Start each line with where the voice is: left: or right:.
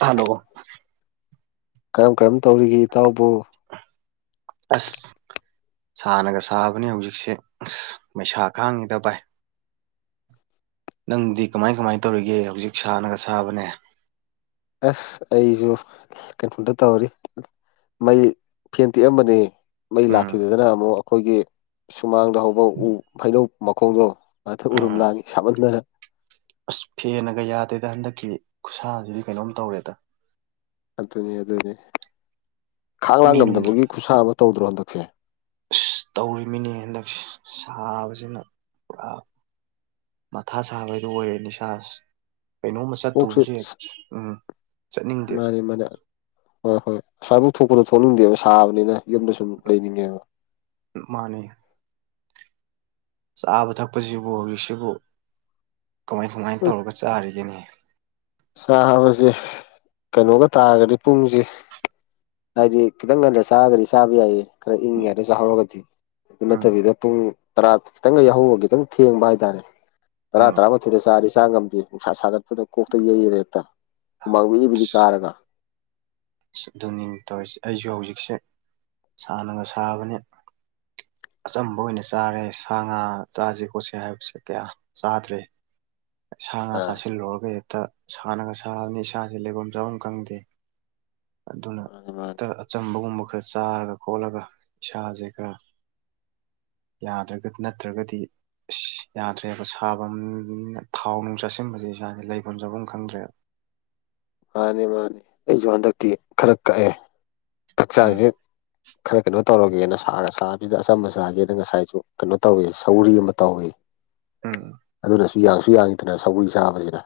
right: hello
left: ꯀꯔꯝ ꯀꯔꯝ ꯇꯧꯔꯤꯒꯦ ꯏꯇꯥꯎꯕꯨ
right: ꯑꯁ ꯁꯥꯅꯒ ꯁꯥꯕꯅꯤ ꯍꯧꯖꯤꯛꯁꯦ ꯑꯁ ꯃꯩꯁꯥ ꯈꯥꯡꯉꯤꯗ ꯚꯥꯏ ꯅꯪꯗꯤ ꯀꯃꯥꯏ ꯀꯃꯥꯏ ꯇꯧꯔꯤꯒꯦ ꯍꯧꯖꯤꯛ ꯁꯥꯅꯒ ꯁꯥꯕꯅꯦ
left: ꯑꯁ ꯑꯩꯁꯨ ꯀꯩꯅꯣꯗ ꯇꯧꯔꯤ ꯃꯩ ꯐꯦꯟ ꯇꯤꯛꯑꯝꯕꯅꯦ ꯃꯩ
right: ꯎꯝ
left: ꯂꯥꯛꯈꯤꯗꯗꯅ ꯑꯃꯨꯛ ꯑꯩꯈꯣꯏꯒꯤ ꯁꯨꯃꯥꯡꯗ ꯍꯧꯕ ꯎ ꯍꯩꯅꯧ ꯃꯈꯣꯡꯗꯣ ꯑꯗ ꯎꯔꯨꯝ
right: ꯎꯝ
left: ꯂꯥꯡꯉꯤ ꯁꯥꯃꯟꯗꯅ
right: ꯑꯁ ꯐꯦꯟꯅꯒ ꯌꯥꯗꯦꯗ ꯍꯟꯗꯛꯀꯤ ꯈꯨꯠꯁꯥꯁꯤꯗꯤ ꯀꯩꯅꯣꯝ ꯇꯧꯔꯦꯗ
left: ꯑꯗꯨꯅꯤ ꯑꯗꯨꯅꯤ ꯈꯥꯡ ꯂꯥꯛ
right: ꯃꯤ ꯅꯨꯡꯒꯤ
left: ꯉꯝꯗꯕꯒꯤ ꯈꯨꯠꯁꯥ ꯑꯃ ꯇꯧꯗ꯭ꯔꯣ ꯍꯟꯗꯛꯁꯦ
right: ꯑꯁ ꯇꯧꯔꯤꯃꯤꯅꯦ ꯍꯟꯗꯛ ꯁꯥꯕꯁꯤꯅ ꯄꯨꯔꯥ ꯃꯊꯥ ꯁꯥꯕ ꯍꯥꯏꯗꯣ ꯑꯣꯏꯔꯦꯅꯦ ꯏꯁꯥꯁꯤ ꯀꯩꯅꯣꯝꯃ
left: ꯀꯣꯛꯁꯦ
right: ꯆꯠꯇꯨꯕꯁꯦ ꯍꯦꯛ ꯎꯝ ꯆꯠꯅꯤꯡꯗꯦ
left: [unintelligible] ꯍꯣꯏ ꯍꯣꯏ ꯑꯁ꯭ꯋꯥꯏꯐꯥꯎ ꯊꯣꯛꯄꯗꯣ ꯊꯣꯛꯅꯤꯡꯗꯦꯕ ꯁꯥꯕꯅꯤꯅ ꯌꯨꯝꯗ ꯁꯨꯝ ꯂꯩꯅꯤꯡꯉꯦꯕ
right: ꯃꯥꯅꯤ ꯆꯥꯕ ꯊꯛꯄꯁꯤꯕꯨ ꯍꯧꯖꯤꯛꯁꯤꯕꯨ ꯀꯃꯥꯏ ꯀꯃꯥꯏꯅ
left: ꯎꯝ
right: ꯇꯧꯔꯒ ꯆꯥꯔꯤꯒꯅꯤ
left: ꯆꯥꯕꯁꯦ ꯀꯩꯅꯣꯒ ꯇꯥꯔꯒꯗꯤ ꯄꯨꯡꯁꯦ ꯍꯥꯏꯗꯤ ꯈꯤꯇꯪ ꯉꯟꯗ ꯆꯥꯔꯒꯗꯤ ꯆꯥꯕ ꯌꯥꯏꯌꯦ ꯈꯔ ꯏꯪꯉꯤꯉꯩꯗ ꯆꯥꯍꯧꯔꯒꯗꯤ ꯑꯗꯨ
right: ꯎꯝ
left: ꯅꯠꯇꯕꯤꯗ ꯄꯨꯡ ꯇꯔꯥ ꯈꯤꯇꯪꯒ ꯌꯥꯍꯧꯕ ꯈꯤꯇꯪ ꯊꯦꯡꯕ ꯍꯥꯏꯇꯥꯔꯦ ꯇꯔꯥ
right: ꯎꯝ
left: ꯇꯔꯥ ꯁꯤꯗ ꯆꯥꯗꯤ ꯆꯥ ꯉꯝꯗꯦ ꯅꯨꯡꯁꯥ ꯁꯥꯒꯠꯄꯗ ꯀꯣꯛꯇ ꯌꯩꯔ ꯍꯦꯛꯇ ꯍꯨꯃꯥꯡꯒꯤ ꯕꯤꯔꯤ ꯕꯤꯔꯤ ꯀꯥꯔꯒ
right: ꯑ ꯑꯗꯨꯅꯤ ꯇꯧꯔꯤꯁꯦ ꯑꯩꯁꯨ ꯍꯧꯖꯤꯛꯁꯦ ꯁꯥꯟꯅꯒ ꯁꯥꯕꯅꯦ ꯑꯆꯝꯕ ꯑꯣꯏꯅ ꯆꯥꯔꯦ ꯁꯥ ꯉꯥ ꯆꯥꯁꯤ ꯈꯣꯠꯁꯤ ꯍꯥꯏꯕꯁꯦ ꯀꯌꯥ ꯆꯥꯗ꯭ꯔꯦ ꯁꯥ ꯉꯥ
left: ꯑꯥ
right: ꯆꯥꯁꯤꯜꯂꯨꯔꯒ ꯍꯦꯛꯇ ꯁꯥꯅꯒ ꯁꯥꯕꯅꯤ ꯏꯁꯥꯁꯤ ꯂꯩꯕꯝ ꯆꯥꯐꯝ ꯈꯪꯗꯦ ꯑꯗꯨꯅ
left: [unintelligible]
right: ꯍꯛꯇ ꯑꯆꯝꯕꯒꯨꯝꯕ ꯈꯔ ꯆꯥꯔꯒ ꯈꯣꯠꯂꯒ ꯏꯁꯥꯁꯦ ꯈꯔ ꯌꯥꯗ꯭ꯔꯒ ꯅꯠꯇ꯭ꯔꯒꯗꯤ ꯑꯁ ꯌꯥꯗ꯭ꯔꯦꯕ ꯁꯥꯐꯝꯅ ꯊꯥꯎ ꯅꯨꯡ ꯆꯥꯁꯤꯟꯕꯁꯦ ꯏꯁꯥꯒꯤ ꯂꯩꯐꯝ ꯆꯥꯐꯝ ꯈꯪꯗ꯭ꯔꯦꯕ
left: ꯃꯥꯅꯤ ꯃꯥꯅꯦ ꯑꯩꯁꯨ ꯍꯟꯗꯛꯇꯤ ꯈꯔ ꯀꯛꯑꯦ
right: ꯎꯝ
left: ꯍꯛꯆꯥꯡꯁꯦ ꯈꯔ ꯀꯩꯅꯣ ꯇꯧꯔꯒꯦꯅ ꯁꯥꯒ ꯁꯥꯕꯖꯤꯗ ꯑꯆꯝꯕ ꯆꯥꯒꯦꯅ ꯉꯁꯥꯏꯁꯨ ꯀꯩꯅꯣ ꯇꯧꯏ ꯁꯧꯔꯤ ꯑꯃ ꯇꯧꯏ
right: ꯎꯝ
left: ꯑꯗꯨꯅꯁꯨ ꯌꯥꯡꯁꯨ ꯌꯥꯡꯉꯤꯗꯅ ꯁꯧꯒ꯭ꯔꯤ ꯆꯥꯕꯁꯤꯅ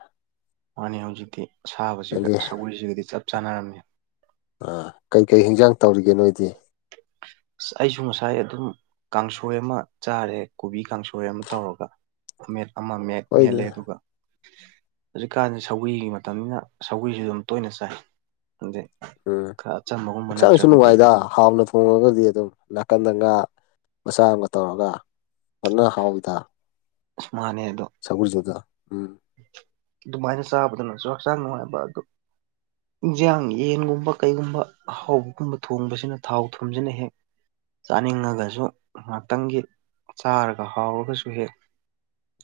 right: ꯃꯥꯅꯤ ꯍꯧꯖꯤꯛꯇꯤ ꯑꯁꯥꯕꯁꯤꯒ
left: ꯑꯗꯒꯤ
right: ꯁꯧꯒ꯭ꯔꯤꯁꯤꯒꯗꯤ ꯆꯞ ꯆꯥꯟꯅꯔꯝꯅꯤ
left: ꯑꯥ ꯀꯩꯀꯩ ꯍꯤꯟꯖꯥꯡ ꯇꯧꯔꯤꯒꯦ ꯅꯣꯏꯗꯤ
right: ꯑꯁ ꯑꯩꯁꯨ ꯉꯁꯥꯏ ꯑꯗꯨꯝ ꯀꯥꯡꯁꯣꯏ ꯑꯃ ꯆꯥꯔꯦ ꯀꯣꯕꯤ ꯀꯥꯡꯁꯣꯏ ꯑꯃ ꯇꯧꯔꯒ ꯑꯃꯦꯠꯄ ꯑꯃ ꯃꯦꯠ ꯃꯦꯠꯂꯦ
left: ꯍꯣꯏꯗ
right: ꯑꯗꯨꯒ ꯍꯧꯖꯤꯛꯀꯥꯟꯗꯤ ꯁꯧꯒꯔꯤ ꯃꯇꯝꯅꯤꯅ ꯁꯧꯒ꯭ꯔꯤꯖꯨ ꯑꯗꯨꯝ ꯇꯣꯏꯅ ꯆꯥꯏ ꯑꯗꯨꯗꯤ ꯈꯔ ꯑꯆꯝꯕꯒꯨꯝꯕ ꯅꯠꯇ꯭ꯔꯒꯗꯤ
left: ꯑꯥ ꯍꯥꯞꯂ ꯍꯣꯡꯉꯒꯗꯤ ꯑꯗꯨꯝ ꯅꯥꯀꯟꯗ ꯉꯥ ꯃꯆꯥ ꯑꯃ ꯇꯧꯔꯒ ꯑꯅꯥ ꯍꯥꯎꯗ
right: ꯑꯅꯦ ꯑꯗꯨ
left: ꯁꯒꯨꯜꯖꯨꯗ ꯎꯝ
right: ꯗꯨꯃꯥꯏꯅ ꯆꯥꯕꯗꯅꯁꯨ ꯍꯛꯆꯥꯡ ꯅꯨꯡꯉꯥꯏꯕ ꯑꯗꯨ ꯏꯟꯖꯥꯡ ꯌꯦꯟꯒꯨꯝꯕ ꯀꯩꯒꯨꯝꯕ ꯑꯍꯥꯎꯕꯒꯨꯝꯕ ꯊꯣꯡꯕꯁꯤꯅ ꯊꯥꯎ ꯊꯨꯝꯁꯤꯅ ꯍꯦꯛ ꯆꯥꯅꯤꯡꯉꯒꯁꯨ ꯉꯥꯛꯇꯪꯒꯤ ꯆꯥꯔꯒ ꯍꯥꯎꯔꯒꯁꯨ ꯍꯦꯛ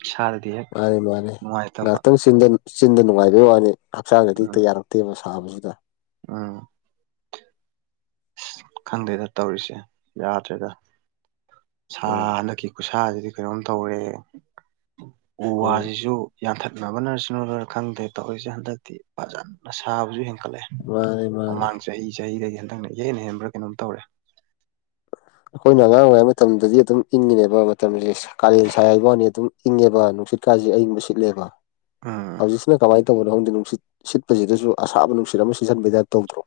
right: ꯏꯁꯥꯗꯗꯤ ꯍꯦꯛ
left: ꯃꯥꯅꯤ ꯃꯥꯅꯤ
right: ꯅꯨꯡꯉꯥꯏꯇꯕ
left: ꯉꯍꯥꯛꯇꯪ ꯆꯤꯟꯗ ꯆꯤꯟꯗ ꯅꯨꯡꯉꯥꯏꯕꯩ ꯋꯥꯅꯤ ꯍꯛꯆꯥꯡꯗꯗꯤ ꯍꯦꯛꯇ ꯌꯥꯔꯛ ꯑꯇꯦꯕ ꯁꯥꯕꯖꯤꯗ
right: ꯑꯥ ꯑꯁ ꯈꯪꯗꯦꯗ ꯇꯧꯔꯤꯁꯦ ꯌꯥꯗ꯭ꯔꯦꯗ
left: ꯎꯝ
right: ꯁꯥꯟꯅꯈꯤ ꯈꯨꯁꯥꯁꯤꯗꯤ ꯀꯩꯅꯣꯝ ꯇꯧꯔꯦꯍꯦ ꯎ
left: ꯎꯝ
right: ꯋꯥꯁꯤꯁꯨ ꯌꯥꯟꯊꯠꯅꯕꯅꯁꯨꯔꯅ ꯈꯪꯗꯦ ꯇꯧꯔꯤꯁꯦ ꯍꯟꯗꯛꯇꯤ ꯐꯖꯟꯅ ꯁꯥꯕꯁꯨ ꯍꯦꯟꯀꯠꯂꯛꯑꯦ
left: ꯃꯥꯅꯦ ꯃꯥꯅꯦꯦ
right: ꯃꯃꯥꯡ ꯆꯍꯤ ꯆꯍꯤꯗꯒꯤ ꯍꯟꯗꯛꯅ ꯏꯍꯦꯟ ꯍꯦꯟꯕ꯭ꯔ ꯀꯩꯅꯣꯝ ꯇꯧꯔꯦ
left: ꯑꯩꯈꯣꯏꯅ ꯑꯉꯥꯡ ꯑꯣꯏꯔꯤ ꯃꯇꯝꯗꯗꯤ ꯑꯗꯨꯝ ꯏꯪꯉꯤꯅꯦꯕ ꯃꯇꯝꯁꯦ ꯀꯥꯂꯦꯟ ꯁꯥꯏ ꯍꯥꯏꯕ꯭ꯋꯥꯅꯤ ꯑꯗꯨꯝ ꯏꯪꯉꯦꯕ ꯅꯨꯡꯁꯤꯠꯀꯥꯁꯦ ꯑꯏꯪꯕ ꯁꯤꯠꯂꯦꯕ
right: ꯎꯝ
left: ꯍꯧꯖꯤꯛꯁꯤꯅ ꯀꯃꯥꯏ ꯇꯧꯕꯅꯣ ꯈꯪꯗꯦ ꯅꯨꯡꯁꯤꯠ ꯁꯤꯠꯄꯁꯤꯗꯁꯨ ꯑꯁꯥꯕ ꯅꯨꯡꯁꯤꯠ ꯑꯃ ꯁꯤꯖꯟꯕꯩ ꯇꯥꯏꯞ ꯇꯧꯗ꯭ꯔꯣ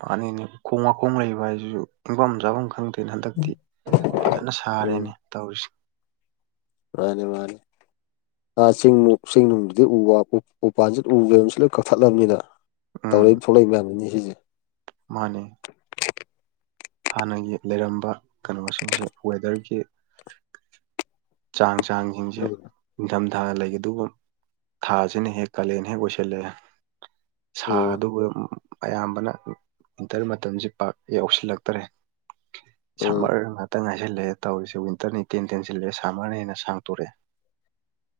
right: ꯃꯥꯟꯅꯤꯅꯦ ꯈꯣꯡ ꯋꯥꯈꯣꯡ ꯂꯩꯕ ꯍꯥꯏꯁꯤꯁꯨ ꯏꯪꯐꯝ ꯆꯥꯐꯝ ꯈꯪꯗꯦ ꯑꯦꯅ ꯍꯟꯗꯛꯇꯤ ꯐꯖꯅ ꯁꯥꯔꯦꯅꯦ ꯇꯧꯔꯤꯁꯤ
left: ꯃꯥꯅꯦ ꯃꯥꯅꯦ ꯑꯥ ꯆꯤꯡꯅꯨ ꯆꯤꯡ ꯅꯨꯡꯗꯨꯗꯤ ꯎ ꯋꯥ ꯀꯨ ꯎꯄꯥꯟꯁꯤꯗ ꯎꯕꯁ ꯂꯣꯏ ꯀꯛꯊꯠꯂꯕꯅꯤꯅ ꯇꯧꯔꯛꯏ ꯊꯣꯛꯂꯛꯏ ꯃꯌꯥꯝꯗꯨꯅꯤꯅꯦ ꯁꯤꯖꯦ
right: ꯃꯥꯟꯅꯦ ꯍꯥꯟꯅꯒꯤ ꯂꯩꯔꯝꯕ ꯀꯩꯅꯣꯁꯤꯡꯁꯦ ꯋꯦꯗꯔꯒꯤ ꯆꯥꯡ ꯆꯥꯡꯁꯤꯡꯁꯦ
left: ꯎꯝ
right: ꯅꯤꯡꯊꯝꯊꯥ ꯂꯩꯒꯗꯧꯒꯨꯝ ꯊꯥꯁꯤꯅ ꯍꯦꯛ ꯀꯥꯂꯦꯟ ꯍꯦꯛ ꯑꯣꯏꯁꯤꯜꯂꯛꯑꯦ
left: ꯎꯝ
right: ꯁꯥꯗꯨꯒ ꯎꯝ ꯎꯝ ꯑꯌꯥꯝꯕꯅ ꯋꯤꯟꯇꯔ ꯃꯇꯝꯁꯦ ꯄꯥꯛ ꯌꯥꯎꯁꯜꯂꯛꯇ꯭ꯔꯦ
left: ꯎꯝ
right: ꯁꯝꯃꯔ ꯉꯥꯛꯇ ꯉꯥꯏꯁꯤꯜꯂꯛꯑꯦ ꯇꯧꯔꯤꯁꯦ ꯋꯤꯟꯇꯔꯅ ꯏꯇꯦꯟ ꯇꯦꯟꯁꯤꯜꯂꯛꯑꯦ ꯁꯝꯃꯔ ꯍꯦꯟꯅ ꯁꯥꯡꯇꯣꯔꯛꯑꯦ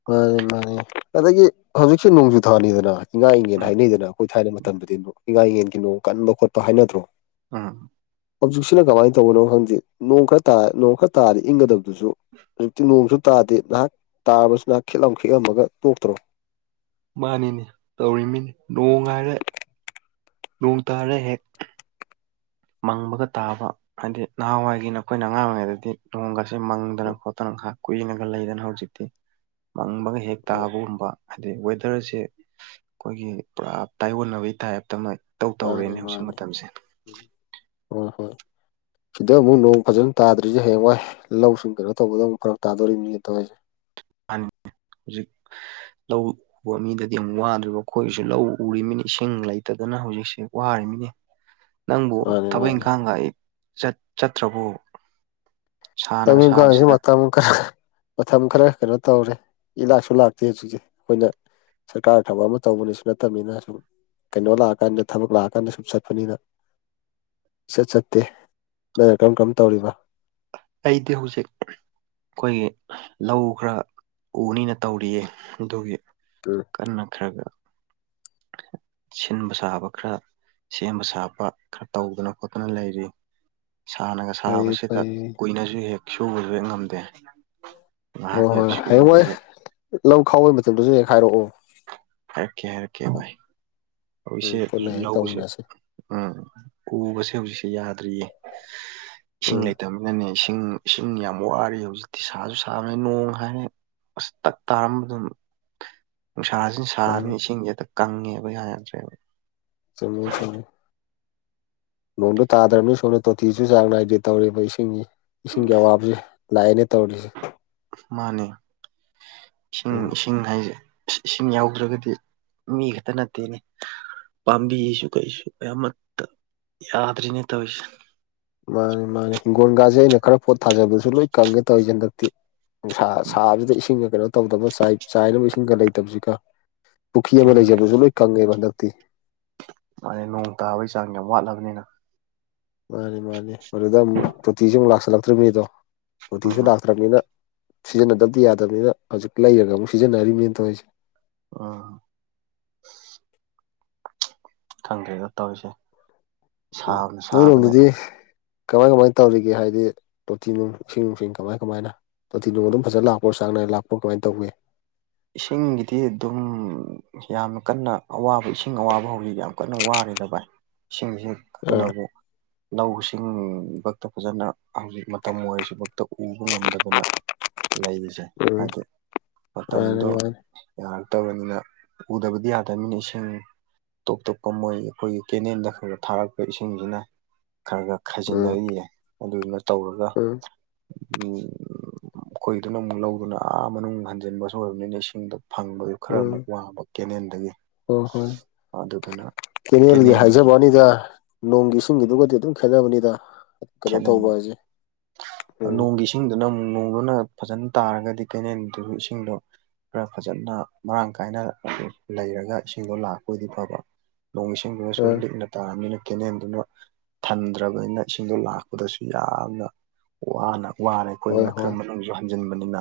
left: ꯃꯥꯅꯤ ꯃꯥꯅꯤ ꯑꯗꯒꯤ ꯍꯧꯖꯤꯛꯁꯦ ꯅꯣꯡꯖꯨ ꯊꯥꯅꯤꯗꯅ ꯏꯉꯥ ꯏꯉꯦꯟ
right: ꯎꯝ
left: ꯍꯥꯏꯅꯩꯗꯅꯥ ꯑꯩꯈꯣꯏ ꯊꯥꯏꯅꯩ ꯃꯇꯝꯗꯗꯤ ꯑꯃꯨꯛ ꯏꯉꯥ ꯏꯉꯦꯟꯒꯤ ꯅꯣꯡ ꯀꯟꯕ ꯈꯣꯠꯄ ꯍꯥꯏꯅꯗ꯭ꯔꯣ
right: ꯎꯝ
left: ꯍꯧꯖꯤꯛꯁꯤꯅ ꯀꯃꯥꯏ ꯇꯧꯕꯅꯣ ꯈꯪꯗꯦ ꯅꯣꯡ ꯈꯔ ꯇꯥ ꯅꯣꯡ ꯈꯔ ꯇꯥꯔꯗꯤ ꯏꯪꯒꯗꯕꯗꯨꯁꯨ ꯍꯧꯖꯤꯛꯇꯤ ꯅꯣꯡꯁꯨ ꯇꯥꯗꯦ ꯅꯍꯥꯛ ꯇꯥꯔꯕꯁꯨ ꯅꯍꯥꯛ ꯈꯤꯠꯂꯥꯎ ꯈꯤꯛꯑꯝꯃꯒ ꯇꯣꯛꯇ꯭ꯔꯣ
right: ꯃꯥꯟꯅꯤꯅꯦ ꯇꯧꯔꯤꯃꯤꯅꯤ ꯅꯣꯡ ꯉꯥꯏꯔꯦ ꯅꯣꯡ ꯇꯥꯔꯦ ꯍꯦꯛ ꯃꯪꯕꯒ ꯇꯥꯕ ꯍꯥꯏꯗꯤ ꯅꯍꯥꯟꯋꯥꯏꯒꯤꯅ ꯑꯩꯈꯣꯏꯅ ꯑꯉꯥꯡ ꯑꯣꯏꯔꯤꯉꯩꯗꯗꯤ ꯅꯣꯡꯒꯁꯦ ꯃꯪꯗꯅ
left: ꯎꯝ
right: ꯈꯣꯠꯇꯅ ꯉꯥꯏꯍꯥꯛ ꯀꯨꯏꯅꯒ ꯂꯩꯗꯅ ꯍꯧꯖꯤꯛꯇꯤ ꯃꯪꯕꯒ ꯍꯦꯛ ꯍꯦꯛ
left: ꯎꯝ
right: ꯇꯥꯕꯒꯨꯝꯕ ꯍꯥꯏꯗꯤ ꯋꯦꯗꯔꯁꯦ ꯈꯣꯏꯒꯤ ꯄꯨꯔꯥ ꯇꯥꯏꯌꯣꯟꯅꯕꯩ ꯇꯥꯏꯞꯇ ꯑꯃ ꯏꯇꯧ
left: ꯃꯥꯅꯦ
right: ꯇꯧꯔꯦꯅꯦ ꯍꯧꯖꯤꯛ
left: ꯃꯥꯅꯦ
right: ꯃꯇꯝꯁꯦ
left: ꯍꯣꯏ ꯍꯣꯏ ꯁꯤꯗ ꯑꯃꯨꯛ ꯅꯣꯡ ꯐꯖꯅ ꯇꯥ꯭ꯔꯤꯁꯦ ꯍꯌꯦꯡꯋꯥꯏ ꯂꯧꯁꯤꯡ ꯀꯩꯅꯣ ꯇꯧꯕꯗ ꯑꯃꯨꯛ ꯐꯔꯛ ꯇꯥꯗꯣꯔꯤꯃꯤꯅꯦ ꯇꯧꯏꯁꯦ
right: ꯃꯥ ꯅꯤ ꯍꯧꯖꯤꯛ ꯂꯧ ꯎꯕ ꯃꯤꯗꯗꯤ ꯑꯃꯨꯛ ꯋꯥꯗꯨꯔꯤꯕ ꯑꯩꯈꯣꯏꯒꯤꯁꯨ ꯂꯧ ꯎꯔꯤꯃꯤꯅꯤ ꯏꯁꯤꯡ ꯂꯩꯇꯗꯅ ꯍꯧꯖꯤꯛꯁꯦ ꯋꯥꯔꯤꯃꯤꯅꯦ
left: [inaudible]
right: ꯅꯪꯕꯨ
left: ꯃꯥꯅꯤ
right: ꯊꯕꯛ
left: ꯃꯥꯅꯤ
right: ꯏꯪꯈꯥꯡꯒ ꯑꯩ ꯆꯠ ꯆꯠꯇ꯭ꯔꯕꯣ
left: ꯊꯕꯛ ꯏꯟꯈꯥꯡꯁꯦ ꯃꯇꯝ ꯈꯔ ꯃꯇꯝ ꯈꯔ ꯀꯩꯅꯣ ꯇꯧꯔꯦ ꯏꯂꯥꯛꯁꯨ ꯂꯥꯛꯇꯦ ꯍꯧꯖꯤꯛꯁꯦ ꯑꯩꯈꯣꯏꯅ ꯁꯔꯀꯥꯔ ꯊꯕꯛ ꯑꯃ ꯇꯧꯕꯅꯦꯁꯨ ꯅꯠꯇꯝꯅꯤꯅ ꯁꯨꯝ ꯀꯩꯅꯣ ꯂꯥꯛꯑꯀꯥꯟꯗ ꯊꯕꯛ ꯂꯥꯛꯑꯀꯥꯟꯗ ꯁꯨꯝ ꯆꯠꯄꯅꯤꯅ ꯁꯠ ꯆꯠꯇꯦ ꯅꯪꯅ ꯀꯔꯝ ꯀꯔꯝ ꯇꯧꯔꯤꯕ
right: ꯑꯩꯗꯤ ꯍꯧꯖꯤꯛ ꯈꯣꯏꯒꯤ ꯂꯧ ꯈꯔ ꯎꯅꯤꯅ ꯇꯧꯔꯤꯌꯦ ꯑꯗꯨꯒꯤ
left: ꯎꯝ
right: ꯀꯟꯅ ꯈꯔꯒ ꯁꯤꯟꯕ ꯁꯥꯕ ꯈꯔ ꯁꯦꯝꯕ ꯁꯥꯕ ꯈꯔ ꯇꯧꯗꯅ ꯈꯣꯠꯇꯅ ꯂꯩꯔꯤ ꯁꯥꯅꯒ
left: ꯐꯩ
right: ꯁꯥꯕꯁꯤꯗ
left: ꯐꯩ
right: ꯀꯨꯏꯅꯁꯨ ꯍꯦꯛ ꯁꯨꯕꯁꯨ ꯍꯦꯛ ꯉꯝꯗꯦ ꯉꯥꯏꯍꯥꯛ
left: ꯍꯣꯏ ꯍꯣꯏ
right: ꯍꯦꯛ
left: ꯍꯌꯦꯡꯋꯥꯏ
right: ꯁꯨꯔꯒꯗꯤ
left: ꯂꯧ ꯈꯥꯎꯕꯩ ꯃꯇꯝꯗꯁꯨ ꯍꯦꯛ ꯍꯥꯏꯔꯛꯑꯣ
right: ꯍꯥꯏꯔꯛꯀꯦ ꯍꯥꯏꯔꯛꯀꯦ ꯚꯥꯏ
left: ꯎꯝ
right: ꯍꯧꯖꯤꯛꯁꯦ
left: ꯄꯨꯟꯅ ꯍꯦꯛ
right: ꯂꯧꯁꯦ
left: ꯇꯧꯃꯤꯟꯅꯁꯤ
right: ꯎꯝ ꯎꯕꯁꯦ ꯍꯧꯖꯤꯛꯁꯦ ꯌꯥꯗ꯭ꯔꯤꯌꯦ ꯏꯁꯤꯡ
left: ꯎꯝ
right: ꯂꯩꯇꯕ ꯑꯗꯨꯅꯦ ꯏꯁꯤꯡ ꯏꯁꯤꯡ ꯌꯥꯝ ꯋꯥꯔꯤ ꯍꯧꯖꯤꯛꯇꯤ ꯁꯥꯁꯨ ꯁꯥꯕꯅꯦ ꯅꯣꯡ ꯍꯥꯏꯔꯦ ꯑꯁ ꯇꯛꯇꯥꯔꯝꯃꯗꯨꯝ
left: [inaudible]
right: ꯅꯨꯡꯁꯥꯁꯤꯅ
left: ꯃꯥꯅꯤ
right: ꯁꯥꯔꯃꯤꯅ ꯏꯁꯤꯡꯁꯦ ꯍꯦꯛꯇ ꯀꯪꯉꯦꯕ ꯌꯥꯗꯔꯦ
left: ꯆꯨꯃꯤ ꯆꯨꯨꯃꯤ ꯅꯣꯡꯗꯣ ꯇꯥꯗ꯭ꯔꯕꯅꯤ ꯁꯣꯝꯗ ꯇꯣꯇꯤꯁꯨ ꯆꯥꯡ ꯅꯥꯏꯗꯦ ꯇꯧꯔꯤꯕ ꯏꯁꯤꯡꯒꯤ ꯏꯁꯤꯡꯒꯤ ꯑꯋꯥꯕꯁꯦ ꯂꯥꯛꯑꯦꯅꯦ ꯇꯧꯔꯤꯁꯤ
right: ꯃꯥꯅꯦ ꯏꯁꯤꯡ
left: ꯎꯝ
right: ꯏꯁꯤꯡ ꯍꯥꯏꯖꯦ ꯏꯁꯤꯡ ꯌꯥꯎꯗ꯭ꯔꯒꯗꯤ ꯃꯤ ꯈꯛꯇ ꯅꯠꯇꯦꯅꯦ ꯄꯥꯝꯕꯤꯁꯨ ꯀꯩꯁꯨ ꯑꯃꯠꯇ ꯌꯥꯗ꯭ꯔꯦꯅꯦ ꯇꯧꯔꯤꯁꯦ
left: ꯃꯥꯅꯤ ꯃꯥꯅꯤ ꯍꯤꯡꯒꯣꯟꯒꯥꯁꯦ ꯑꯩꯅ ꯈꯔ ꯄꯣꯠ ꯊꯥꯖꯕꯗꯨꯁꯨ ꯂꯣꯏ ꯀꯪꯉꯦ ꯇꯧꯔꯤꯁꯦ ꯍꯟꯗꯛꯇꯤ ꯅꯨꯡꯁꯥ ꯁꯥꯕꯁꯤꯗ ꯏꯁꯤꯡꯒ ꯀꯩꯅꯣ ꯇꯧꯗꯕ ꯆꯥꯏ ꯆꯥꯏꯅꯕ ꯏꯁꯤꯡꯒ ꯂꯩꯇꯕꯁꯤꯒ ꯄꯨꯈꯤ ꯑꯃ
right: ꯎꯝ
left: ꯂꯩꯖꯕꯗꯨꯁꯨ ꯂꯣꯏ ꯀꯪꯉꯦꯕ ꯍꯟꯗꯛꯇꯤ
right: ꯃꯥꯅꯦ ꯅꯣꯡ ꯇꯥꯕꯒꯤ ꯆꯥꯡ ꯌꯥꯝ ꯋꯥꯠꯂꯕꯅꯤꯅ
left: ꯃꯥꯅꯤ ꯃꯥꯅꯤ ꯃꯗꯨꯗ ꯑꯃꯨꯛ ꯇꯣꯇꯤꯁꯨ ꯑꯃꯨꯛ ꯂꯥꯛꯁꯤꯜꯂꯛꯇ꯭ꯔꯤꯕꯅꯤꯗꯣ ꯇꯣꯇꯤꯁꯨ
right: ꯎꯝ
left: ꯂꯥꯛꯇ꯭ꯔꯝꯅꯤꯅ ꯁꯤꯖꯤꯟꯅꯗꯕꯗꯤ ꯌꯥꯗꯕꯅꯤꯅ ꯍꯧꯖꯤꯛ ꯂꯩꯔꯒ ꯑꯃꯨꯛ ꯁꯤꯖꯤꯟꯅꯔꯤꯝꯅꯤꯅꯦ ꯇꯧꯔꯤꯁꯦ
right: ꯑ ꯈꯪꯗ꯭ꯔꯦꯗ ꯇꯧꯔꯤꯁꯦ
left: ꯎꯝ
right: ꯁꯥꯕꯅ
left: ꯅꯣꯏ
right: ꯁꯥꯕꯅꯦ
left: ꯔꯣꯝꯗꯗꯤ ꯀꯃꯥꯏ ꯀꯃꯥꯏꯅ ꯇꯧꯔꯤꯒꯦ ꯍꯥꯏꯗꯤ ꯇꯣꯇꯤ ꯅꯨꯡ ꯏꯁꯤꯡ ꯅꯨꯡꯁꯤꯡ ꯀꯃꯥꯏ ꯀꯃꯥꯏꯅ ꯇꯣꯇꯤ ꯅꯨꯡ ꯑꯗꯨꯝ ꯐꯖꯟ ꯂꯥꯛꯄ꯭ꯔꯣ ꯆꯥꯡ ꯅꯥꯏꯅ ꯂꯥꯛꯄ꯭ꯔꯣ ꯀꯃꯥꯏꯅ ꯇꯧꯒꯦ
right: ꯏꯁꯤꯡꯒꯤꯗꯤ ꯑꯗꯨꯝ ꯌꯥꯝꯅ ꯀꯟꯅ ꯑꯋꯥꯕ ꯏꯁꯤꯡ ꯑꯋꯥꯕ ꯍꯧꯔꯤ ꯌꯥꯝ ꯀꯟꯅ ꯋꯥꯔꯤꯗ ꯚꯥꯏ ꯏꯁꯤꯡꯖꯤꯛ
left: ꯑꯥ
right: ꯑꯗꯨꯅꯕꯨ ꯂꯧꯁꯤꯡ ꯕꯛꯇ ꯐꯖꯅ ꯍꯧꯖꯤꯛ ꯃꯇꯝ ꯑꯣꯏꯔꯁꯤ ꯕꯧꯇ ꯎꯕ ꯉꯝꯗꯗꯅ ꯂꯩꯔꯤꯁꯦ
left: ꯎꯝ ꯃꯥꯅꯤ
right: ꯇꯝꯗꯣ
left: ꯃꯥꯅꯤ
right: ꯌꯥꯔꯛꯇꯕꯅꯤꯅ ꯎꯗꯕꯗꯤ ꯌꯥꯗꯝꯃꯤꯅ ꯏꯁꯤꯡ ꯇꯣꯞ ꯇꯣꯞꯄ ꯃꯣꯏ ꯈꯣꯏꯒꯤ ꯀꯦꯅꯦꯟꯗ ꯈꯔꯒ ꯊꯥꯔꯛꯄ ꯏꯁꯤꯡꯖꯤꯅ ꯈꯔ ꯒ
left: ꯎꯝ
right: ꯈꯥꯏꯖꯤꯟꯅꯔꯤꯌꯦ ꯑꯗꯨꯗꯨꯅ ꯇꯧꯔꯒ
left: ꯎꯝ
right: [unintelligible] ꯈꯣꯏꯗꯨꯅ ꯑꯃꯨꯛ ꯂꯧ ꯗꯨꯅꯥ ꯑꯥ ꯃꯅꯨꯡ ꯍꯟꯖꯟꯕ ꯑ‌ꯣꯕꯅꯤꯅ ꯏꯁꯤꯡꯗ‌ꯣ ꯐꯪꯕꯗꯨ ꯈꯔ ꯑꯃꯨꯛ ꯋꯥꯕ ꯀꯦꯅꯦꯟꯗꯒꯤ
left: ꯑ‌ꯣ ꯍꯣꯏ ꯀꯦꯅꯦꯜꯒꯤ
right: ꯀꯦꯅꯦꯟꯒꯤ
left: ꯍꯥꯏꯖꯕ ꯋꯥꯅꯤꯗ ꯅꯣꯡꯒꯤ ꯏꯁꯤꯡ ꯒꯤ ꯗꯨꯒꯗꯤ ꯑꯗꯨꯝ ꯈꯦꯟꯅꯕꯅꯤꯗ ꯀꯩꯅꯣ
right: ꯈꯦꯠꯅꯩ
left: ꯇꯧꯕ ꯑꯖ‌ꯦ ꯎꯝ
right: ꯃꯪꯗꯨꯅ ꯑꯃꯨꯛ ꯅꯣꯡꯗꯨꯅ ꯐꯖꯟ ꯇꯥꯔꯒꯗꯤ ꯀ‌ꯦꯅꯦꯟꯗꯨ ꯏꯁꯤꯡꯗꯣ ꯈꯔ ꯐꯖꯟꯅ ꯃꯔꯥꯡ ꯀꯥꯏꯅ ꯂꯩꯔꯒ ꯏꯁꯤꯡꯗꯣ ꯂꯥꯛꯄ ꯑ‌ꯣꯏꯗꯤ ꯐꯕ ꯅꯣꯡ ꯏꯁꯤꯡꯗꯨꯅꯁꯨ
left: ꯑꯥ
right: ꯂꯤꯛꯅ ꯇꯥ ꯑꯝꯅꯤꯅ ꯀꯦꯅꯦꯟꯗꯨꯅ ꯊꯟꯗ꯭ꯔꯕꯅꯤꯅ ꯏꯁ ꯁꯤꯡꯗꯣ ꯂꯥꯛꯄꯗꯁꯨ ꯌꯥꯝꯅ ꯋꯥꯅ ꯋꯥꯔ‌ꯦ
left: ꯍꯣꯏ
right: ꯑꯩꯈꯣꯏꯅ ꯈꯔ
left: ꯍꯣꯏ
right: ꯃꯅꯨꯡꯖꯨ ꯍꯟ ꯊꯨꯝꯖꯤꯟꯕꯅꯤꯅ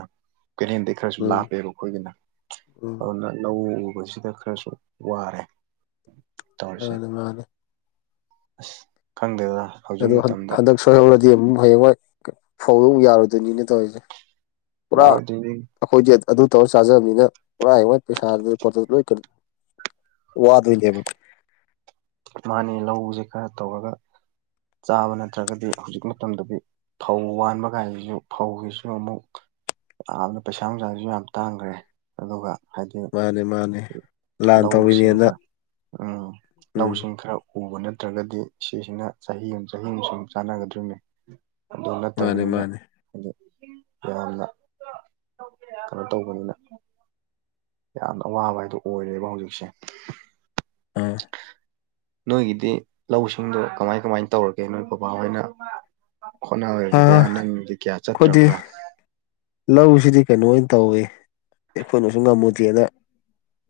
right: ꯀ‌ꯦꯅ‌ꯦꯟꯗꯩ ꯈꯔꯁꯨ
left: ꯎꯝ
right: ꯂꯥꯞꯄꯦꯕ ꯈꯣꯏꯒꯤꯅ
left: ꯎꯝ
right: ꯑꯗꯨꯅ ꯂꯧ ꯎꯕꯖꯤꯗ ꯈꯔꯁꯨ ꯋꯥꯔꯦ ꯇꯧꯔꯤꯁꯦ
left: ꯃꯥꯅꯤ ꯃꯥꯅꯤ
right: ꯑꯁ‌ ꯈꯪꯗꯦ ꯗ
left: ꯑꯗꯨ ꯍꯟ ꯍꯟꯗꯛ ꯁꯣꯏꯍꯧꯔꯗꯤ ꯑꯝ ꯍꯌꯦꯡ ꯋꯥꯏ ꯐꯧ ꯂꯧ ꯌꯥꯔ‌ꯣꯏ ꯗꯣꯏꯅꯤꯅ‌ꯦ ꯇꯧꯋꯤꯖ‌ꯦ
right: ꯌꯥꯔ‌ꯣꯏ ꯗ‌ꯣꯏꯅ‌ꯦ
left: ꯑꯈꯣꯏꯗꯤ ꯑꯗ ꯑꯗꯨ ꯇꯧꯔ ꯆꯥꯖꯝꯅꯤꯅ ꯄꯨꯔꯥꯏ ꯋꯥꯠ ꯄꯩꯁꯥꯗꯩ ꯀ‌ꯣꯇꯩ ꯂꯣꯏ ꯀꯟ ꯋꯥꯗ‌ꯣꯏ ꯅ‌ꯦꯕꯥ
right: ꯃꯥꯅ‌ꯦ ꯂꯧꯖ‌ꯦ ꯈꯔ ꯇꯧꯔꯒ ꯆꯥꯕ ꯅꯠꯇ꯭ꯔꯒꯗꯤ ꯍꯧꯖꯤꯛ ꯃꯇꯝꯗꯗꯤ ꯐꯧ ꯋꯥꯟꯕ ꯀꯥꯏꯖꯤꯖꯨ ꯐꯧꯒꯤꯁꯨ ꯑꯃꯨꯛ ꯌꯥꯝꯅ ꯄꯩꯁꯥ ꯅꯨꯡꯁꯥꯖꯤꯖꯨ ꯌꯥꯝ ꯇꯥꯡꯒ꯭ꯔꯦ ꯑꯗꯨꯒ ꯍꯥꯏꯗꯤ
left: ꯃꯥꯅꯦ ꯃꯥꯅꯦ ꯂꯥꯟ
right: ꯂꯧ ꯁꯤꯡ
left: ꯇꯧꯔꯤꯅꯦꯅ
right: ꯈꯔ ꯎꯝ
left: ꯎꯝ
right: ꯂꯧꯁꯤꯡ ꯈꯔ ꯎꯕ ꯅꯠꯇ꯭ꯔꯒꯗꯤ ꯁꯤꯁꯤꯅ ꯆꯍꯤ ꯑꯝ ꯆꯍꯤ ꯑꯝ ꯁꯨꯝ ꯆꯥꯅꯒꯗꯔꯨꯝꯅꯤ ꯑꯗꯨ
left: ꯃꯥꯅꯦ
right: ꯅꯠꯇꯕꯅꯤꯅ
left: ꯃꯥꯅꯦ
right: ꯑꯗꯤ ꯌꯥꯝꯅ ꯀꯩꯅꯣ ꯇꯧꯕꯅꯤꯅ ꯌꯥꯝꯅ ꯑꯋꯥꯕ ꯍꯥꯏꯗꯣ ꯑꯣꯏꯔꯦꯕ ꯍꯧꯖꯤꯛꯁꯦ
left: ꯑꯥ
right: ꯅꯣꯏꯒꯤꯗꯤ ꯂꯧ ꯁꯤꯡꯗꯣ ꯀꯃꯥꯏ ꯀꯃꯥꯏ ꯇꯧꯔꯒ‌ꯦ ꯅꯣꯏ ꯕꯕꯥ ꯍꯣꯏꯅ ꯍ‌ꯣꯅꯥꯕꯩꯗꯤ
left: ꯑꯥ
right: ꯄꯨꯔ ꯅꯪꯗꯤ ꯀꯌꯥ
left: ꯑꯩꯈꯣꯏꯗꯤ
right: ꯆꯠꯇ꯭ꯔꯕ꯭ꯔꯥ
left: ꯂꯧꯁꯤꯗꯤ ꯀꯩꯅꯣ ꯑꯣꯏꯟ ꯇꯧꯋꯤ ꯑꯩꯈꯣꯏꯅꯁꯨ ꯉꯝꯃꯨꯗꯦꯅ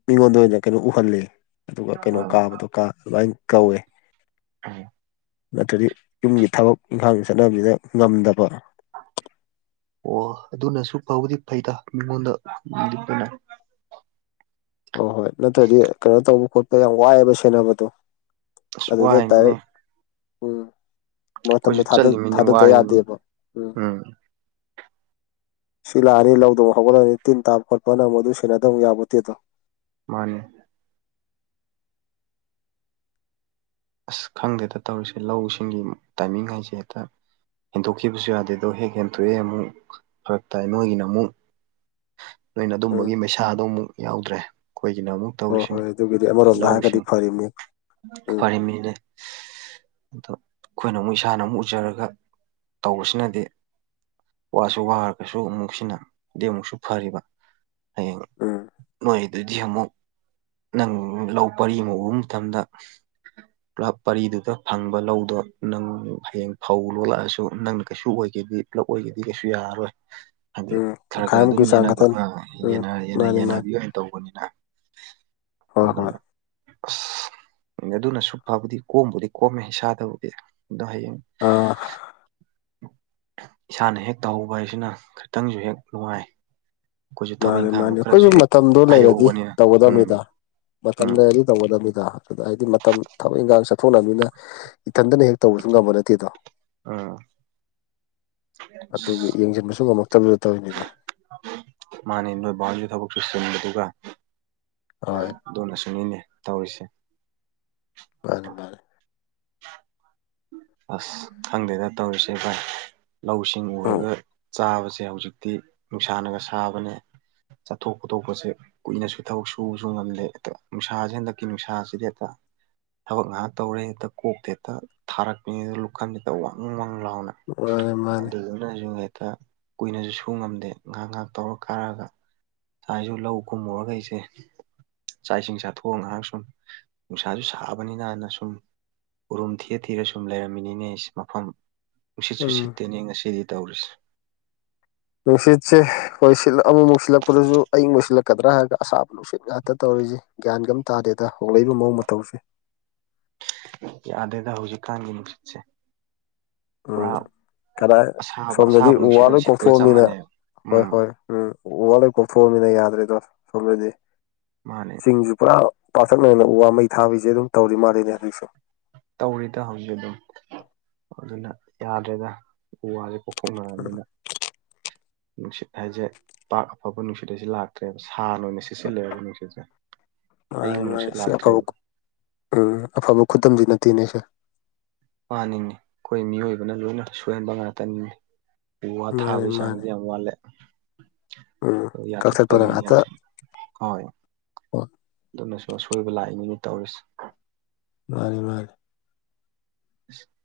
left: ꯃꯤꯉꯣꯟꯗ ꯑꯣꯏꯅ ꯀꯩꯅꯣ ꯎꯍꯜꯂꯤ ꯑꯗꯨꯒ ꯀꯩꯅꯣ ꯀꯥꯕꯗꯣ ꯀꯥ ꯑꯗꯨꯃꯥꯏꯟ ꯀꯧꯋꯦ
right: [unintelligible]
left: ꯅꯠꯇ꯭ꯔꯗꯤ ꯌꯨꯝꯒꯤ ꯊꯕꯛ ꯏꯪꯈꯥꯡ ꯆꯠꯅꯕꯖꯤꯗ ꯉꯝꯗꯕ
right: ꯑꯣ ꯑꯗꯨꯅꯁꯨ ꯐꯥꯕꯨꯗꯤ ꯐꯩꯗ ꯃꯤꯉꯣꯟꯗ [unintelligible]
left: ꯑꯣ ꯍꯣꯏ ꯅꯠꯇ꯭ꯔꯗꯤ ꯀꯩꯅꯣ ꯇꯧꯕ ꯈꯣꯠꯄ ꯌꯥꯝ ꯋꯥꯏꯌ‌ꯦꯕ ꯁꯦꯅꯕꯗꯣ
right: ꯑꯁ
left: ꯑꯗꯨꯗ ꯗꯥꯏꯔꯦꯛ
right: ꯋꯥꯔꯤꯅꯤꯅꯦ
left: ꯎꯝ
right: ꯑꯩꯈꯣꯏꯁꯨ
left: ꯃꯇꯝꯗ‌ꯣ ꯊꯥꯗ
right: ꯆꯠꯂꯤꯃꯤꯅꯦ
left: ꯊꯥꯗꯗ
right: ꯋꯥꯔꯤꯅꯤ
left: ꯌꯥꯗꯦꯕ ꯎꯝ ꯁꯤ ꯂꯥ ꯑꯅꯤ ꯂꯧꯗ‌ꯣ ꯑꯃꯨ ꯍꯧꯒꯂꯅꯤ ꯇꯤꯟ ꯇꯥꯕ ꯈꯣꯠꯄꯅ ꯑꯅꯥ ꯑꯃꯨ ꯑꯗꯨ ꯁꯦꯟꯅꯗꯕ ꯌꯥꯕ‌ꯣꯇꯦꯗꯣ
right: ꯃꯥꯅ‌ꯦ ꯑꯁ ꯈꯪꯗꯦ ꯇꯧꯔꯤꯁꯦ ꯂꯧꯁꯤꯡꯒꯤ ꯇꯥꯏꯃꯤꯡ ꯍꯥꯏꯁꯦ ꯍꯦꯛꯇ ꯍꯦꯟꯇꯣꯛꯈꯤꯕꯁꯨ ꯌꯥꯗꯦ ꯗꯣ ꯍꯦꯛ ꯍꯦꯟꯇꯣꯑꯦ ꯑꯃꯨꯛ ꯐꯔꯛ ꯇꯥꯏ ꯅꯣꯏꯒꯤꯅ ꯑꯃꯨ ꯅꯣꯏꯅ
left: ꯎꯝ
right: ꯑꯗꯨꯝꯕꯒꯤ ꯃꯩꯁꯥꯗꯣ ꯑꯃꯨꯛ ꯌꯥꯎꯗ꯭ꯔꯦ ꯑꯩꯈꯣꯏꯒꯤꯅ ꯑꯃꯨꯛ
left: ꯍꯣꯏ
right: ꯇꯧꯔꯤꯁꯤꯅꯦ
left: ꯍꯣꯏ ꯑꯗꯨꯒꯤꯗꯤ ꯑꯃꯔꯣꯝꯗ ꯍꯥꯏꯔꯒꯗꯤ
right: ꯂꯧꯁꯤꯡ
left: ꯐꯔꯤꯅꯤ ꯎꯝ
right: ꯐꯔꯤꯝꯃꯤꯅꯦ ꯑꯗꯣ ꯑꯩꯈꯣꯏꯅ ꯑꯃꯨꯛ ꯏꯁꯥꯅ ꯑꯃꯨꯛ ꯎꯖꯔꯒ ꯇꯧꯕꯁꯤꯅꯗꯤ ꯋꯥꯁꯨ ꯋꯥꯔꯒꯁꯨ ꯑꯃꯨꯛꯁꯤꯅ ꯑꯗꯨꯗꯤ ꯑꯃꯨꯛꯁꯨ ꯐꯔꯤꯕ ꯍꯌꯦꯡ
left: ꯎꯝ
right: ꯅꯣꯏ ꯑꯗꯨ ꯗꯤ ꯑꯃꯨꯛ ꯅꯪ ꯂꯧ ꯄꯔꯤ ꯑꯃ ꯎꯕ ꯃꯇꯝꯗ
left: [inaudible]
right: ꯀ꯭ꯂꯞ ꯄꯔꯤꯗꯨꯗ ꯐꯪꯕ ꯂꯧꯗꯣ ꯅꯪ ꯍꯌꯦꯡ ꯐꯧ ꯂꯣꯜꯂꯛꯑꯁꯨ ꯅꯪꯅ ꯀꯩꯁꯨ ꯑꯣꯏꯒꯦꯗꯤ ꯄꯨꯂꯞ ꯑꯣꯏꯒꯤꯗꯤ ꯀꯩꯁꯨ ꯌꯥꯔꯣꯏ
left: [inaudible]
right: ꯍꯥꯏꯕꯗꯤ ꯊꯔꯒ
left: ꯇꯪꯈꯥꯏꯃꯨꯛꯀꯤ
right: ꯑꯗꯨꯨꯝ
left: ꯆꯥꯡ
right: ꯌꯦꯟꯅꯕ
left: ꯈꯛꯇꯅꯤ
right: ꯑ
left: ꯎꯝ ꯃꯥꯅꯤ ꯃꯥꯅꯤ
right: ꯌꯦꯟꯅꯕꯤꯌ ꯑꯣꯏꯅ ꯇꯧꯕꯅꯤꯅ
left: ꯍꯣꯏ ꯍꯣꯏ
right: ꯑꯗꯨꯅ ꯑꯁ ꯑꯗꯨꯅꯁꯨ ꯐꯕꯨꯗꯤ ꯀꯣꯝꯕꯨꯗꯤ ꯀꯣꯝꯃꯦ ꯏꯁꯥꯗꯕꯨꯗꯤ ꯑꯗꯣ ꯍꯌꯦꯡ
left: ꯑꯥ
right: ꯏꯁꯥꯅ ꯍꯦꯛ ꯇꯧꯍꯧꯕ ꯍꯥꯏꯁꯤꯅ ꯈꯤꯇꯪꯁꯨ ꯍꯦꯛ ꯅꯨꯡꯉꯥꯏ ꯑꯩꯈꯣꯏꯁꯨ ꯊꯕꯛ
left: ꯃꯥꯅꯤ
right: ꯏꯪꯈꯥꯡꯗꯣ
left: ꯃꯥꯅꯤ
right: ꯈꯔꯁꯨ
left: ꯑꯩꯈꯣꯏꯁꯨ
right: ꯍꯦꯛ
left: ꯃꯇꯝꯗꯣ ꯂꯩꯔꯗꯤ
right: ꯍꯩꯍꯧꯕꯅꯤꯅ ꯎꯝ
left: ꯇꯧꯒꯗꯕꯅꯤꯗ ꯃꯇꯝ
right: ꯎꯝ
left: ꯂꯩꯔꯗꯤ ꯇꯧꯒꯗꯕꯅꯤꯗ ꯑꯗꯨꯗ ꯍꯥꯏꯗꯤ ꯃꯇꯝ ꯊꯕꯛ ꯏꯟꯈꯥꯡ ꯆꯠꯊꯣꯛꯅꯕꯅꯤꯅ ꯏꯊꯟꯇꯅ ꯍꯦꯛ ꯇꯧꯕꯁꯨ ꯉꯝꯕ ꯅꯠꯇꯦꯗꯣ
right: ꯎꯝ
left: ꯑꯗꯨꯒꯤ ꯌꯦꯡꯁꯤꯟꯕꯁꯨ ꯉꯝꯃꯛꯇꯕꯗꯨꯗ ꯇꯧꯔꯤꯅꯤꯗꯣ
right: ꯃꯅꯤ ꯅꯣꯏ ꯕꯥꯖꯨ ꯊꯕꯛ ꯆꯤꯟꯕꯗꯨꯒ
left: ꯍꯣꯏ
right: ꯑꯗꯨꯅꯁꯨꯨꯅꯤꯅꯦ ꯇꯧꯔꯤꯁꯦ
left: ꯃꯥꯅꯤ ꯃꯥꯅꯤ
right: ꯑꯁ ꯈꯪꯗꯦꯗ ꯇꯧꯔꯤꯁꯦ ꯚꯥꯏ ꯂꯧꯁꯤꯡ
left: ꯎꯝ
right: ꯎꯔꯒ ꯆꯥꯕꯁꯦ ꯍꯧꯖꯤꯛꯇꯤ ꯅꯨꯡꯁꯥꯅꯒ ꯁꯥꯕꯅꯦ ꯆꯥꯊꯣꯛ ꯈꯣꯊꯣꯛꯄꯁꯦ ꯀꯨꯏꯅꯁꯨ ꯊꯕꯛ ꯁꯨꯕꯁꯨ ꯉꯝꯗꯦ ꯅꯨꯡꯁꯥꯁꯦ ꯍꯟꯗꯛꯀꯤ ꯅꯨꯡꯁꯥꯁꯤꯗꯤ ꯍꯦꯛꯇ ꯊꯕꯛ ꯉꯥꯏꯍꯥꯛ ꯇꯧꯔꯦ ꯍꯦꯛꯇ ꯀꯣꯛꯇ ꯍꯦꯛꯇ ꯊꯥꯔꯛꯄꯅꯦ ꯂꯨꯈꯝꯁꯤꯗ ꯋꯪ ꯋꯪ ꯂꯥꯎꯅ
left: ꯃꯥꯅꯦ ꯃꯥꯅꯦ
right: ꯑꯗꯨꯅꯁꯨ ꯍꯦꯛꯇ ꯀꯨꯏꯅꯁꯨ ꯁꯨ ꯉꯝꯗꯦ ꯉꯥꯏꯍꯥꯛ ꯉꯥꯏꯍꯥꯛ ꯇꯧꯔ ꯀꯥꯔꯒ ꯉꯥꯏꯁꯨ ꯂꯧ ꯀꯨꯝꯃꯨꯔꯒ ꯑꯩꯁꯦ ꯆꯥꯛ ꯏꯁꯤꯡ ꯆꯥꯊꯣꯛꯑꯒ ꯉꯥꯏꯍꯥꯛ ꯁꯨꯝ ꯅꯨꯡꯁꯥꯁꯨ ꯁꯥꯕꯅꯤꯅꯅ ꯁꯨꯝ ꯎꯔꯨꯝ ꯊꯤꯔ ꯊꯤꯔ ꯁꯨꯝ ꯂꯩꯔꯝꯃꯤꯅꯤꯅꯦ ꯑꯩꯁꯦ ꯃꯐꯝ ꯅꯨꯡꯁꯤꯠꯁꯨ
left: ꯎꯝ
right: ꯁꯤꯠꯇꯦꯅꯦ ꯉꯁꯤꯗꯤ ꯇꯧꯔꯤꯁꯦ
left: ꯅꯨꯡꯁꯤꯠꯁꯦ ꯍꯣꯏ ꯁꯤꯠꯂ ꯑꯃꯨꯃꯨꯛ ꯁꯤꯜꯂꯛꯄꯗꯁꯨ ꯑꯌꯤꯡꯕ ꯁꯤꯠꯂꯛꯀꯗ꯭ꯔꯥ ꯍꯥꯏꯒ ꯑꯁꯥꯕ ꯅꯨꯡꯁꯤꯠ ꯉꯥꯛꯇ ꯇꯧꯔꯤꯁꯦ ꯒ꯭ꯌꯥꯟꯒ ꯑꯃꯝ ꯇꯥꯗꯦꯗ ꯍꯣꯡꯂꯛꯏꯕ ꯃꯑꯣꯡ ꯃꯇꯧꯁꯦ
right: ꯌꯥꯗꯦꯗ ꯍꯧꯖꯤꯛꯀꯥꯟꯒꯤ ꯅꯨꯡꯁꯤꯠꯁꯦ ꯄꯨꯔꯥ
left: ꯎꯝ ꯀꯗꯥꯏ
right: ꯑꯁꯥꯕ
left: ꯑꯁꯣꯝꯗꯗꯤ
right: ꯑꯁꯥꯕ
left: ꯎ ꯋꯥ
right: ꯅꯨꯡꯁꯤꯠ ꯑꯣꯏꯅ
left: ꯂꯣꯏ
right: ꯁꯤꯠꯄꯒ ꯆꯞ
left: ꯀꯣꯛꯊꯣꯛꯑꯃꯅꯤꯅ
right: ꯃꯥꯟꯅꯩꯕ
left: ꯍꯣꯏ
right: ꯎꯝ
left: ꯍꯣꯏ ꯎꯝ ꯎ ꯋꯥ ꯂꯣꯏ ꯀꯣꯛꯊꯣꯛꯑꯃꯤꯅ ꯌꯥꯗ꯭ꯔꯦꯗꯣ ꯁꯣꯝꯗꯗꯤ
right: ꯃꯥꯅꯦ
left: ꯆꯤꯡꯗꯁꯨ ꯄꯨꯔꯥ ꯄꯥꯛꯇꯛꯅꯅ ꯎ ꯋꯥ ꯃꯩ ꯊꯥꯕꯁꯦ ꯑꯗꯨꯝ ꯇꯧꯔꯤ ꯃꯥꯜꯂꯤꯅꯦ ꯍꯧꯖꯤꯛꯁꯨ
right: ꯇꯧꯔꯤꯇ ꯍꯧꯖꯤꯛ ꯑꯗꯨꯝ ꯑꯗꯨꯅ ꯌꯥꯗ꯭ꯔꯦꯗ ꯎ ꯋꯥꯁꯦ ꯀꯣꯛꯊꯣꯛꯅꯔꯃꯅꯤꯅ ꯅꯨꯡꯁꯤꯠ ꯍꯥꯏꯁꯦ ꯄꯥꯛ ꯑꯐꯕ ꯅꯨꯡꯁꯤꯠ ꯍꯥꯏꯁꯦ ꯂꯥꯛꯇ꯭ꯔꯦꯕ ꯁꯥꯅ ꯑꯣꯏꯅ ꯁꯤꯠꯂꯃꯤꯅ ꯅꯨꯡꯁꯤꯠꯁꯦ
left: ꯃꯥꯅꯤ
right: ꯑꯌꯤꯡꯕ
left: ꯃꯥꯅꯤ
right: ꯅꯨꯡꯁꯤꯠ
left: ꯁꯤ ꯑꯐꯕ
right: ꯂꯥꯛꯇ꯭ꯔꯦꯕ
left: ꯎꯝ ꯑꯐꯕ ꯈꯨꯗꯝꯗꯤ ꯅꯠꯇꯦꯅꯦ ꯁꯦ
right: ꯃꯥꯅꯤꯅꯦ ꯑꯩꯈꯣꯏ ꯃꯤꯑꯣꯏꯕꯅ ꯂꯣꯏꯅ ꯁꯣꯏꯍꯟꯕ ꯉꯥꯛꯇꯅꯤꯅꯦ ꯎ ꯋꯥ
left: ꯃꯥꯅꯤ ꯃꯥꯅꯤ
right: ꯊꯥꯕꯩꯆꯥꯡꯗꯤ ꯌꯥꯝ ꯋꯥꯠꯂꯦ
left: ꯎꯝ ꯀꯛꯊꯠꯄꯅ
right: ꯌꯥꯟꯊꯠꯄꯒꯤꯅꯤ
left: ꯉꯥꯛꯇ
right: ꯌꯥꯟꯊꯠ ꯍꯣꯏ ꯑꯗꯨꯅꯁꯨ ꯑꯁꯣꯏꯕ ꯂꯥꯛꯏꯅꯤꯅꯦ ꯇꯧꯔꯤꯁꯦ
left: ꯃꯥꯅꯤꯃꯥꯅꯤ
right: [unintelligible]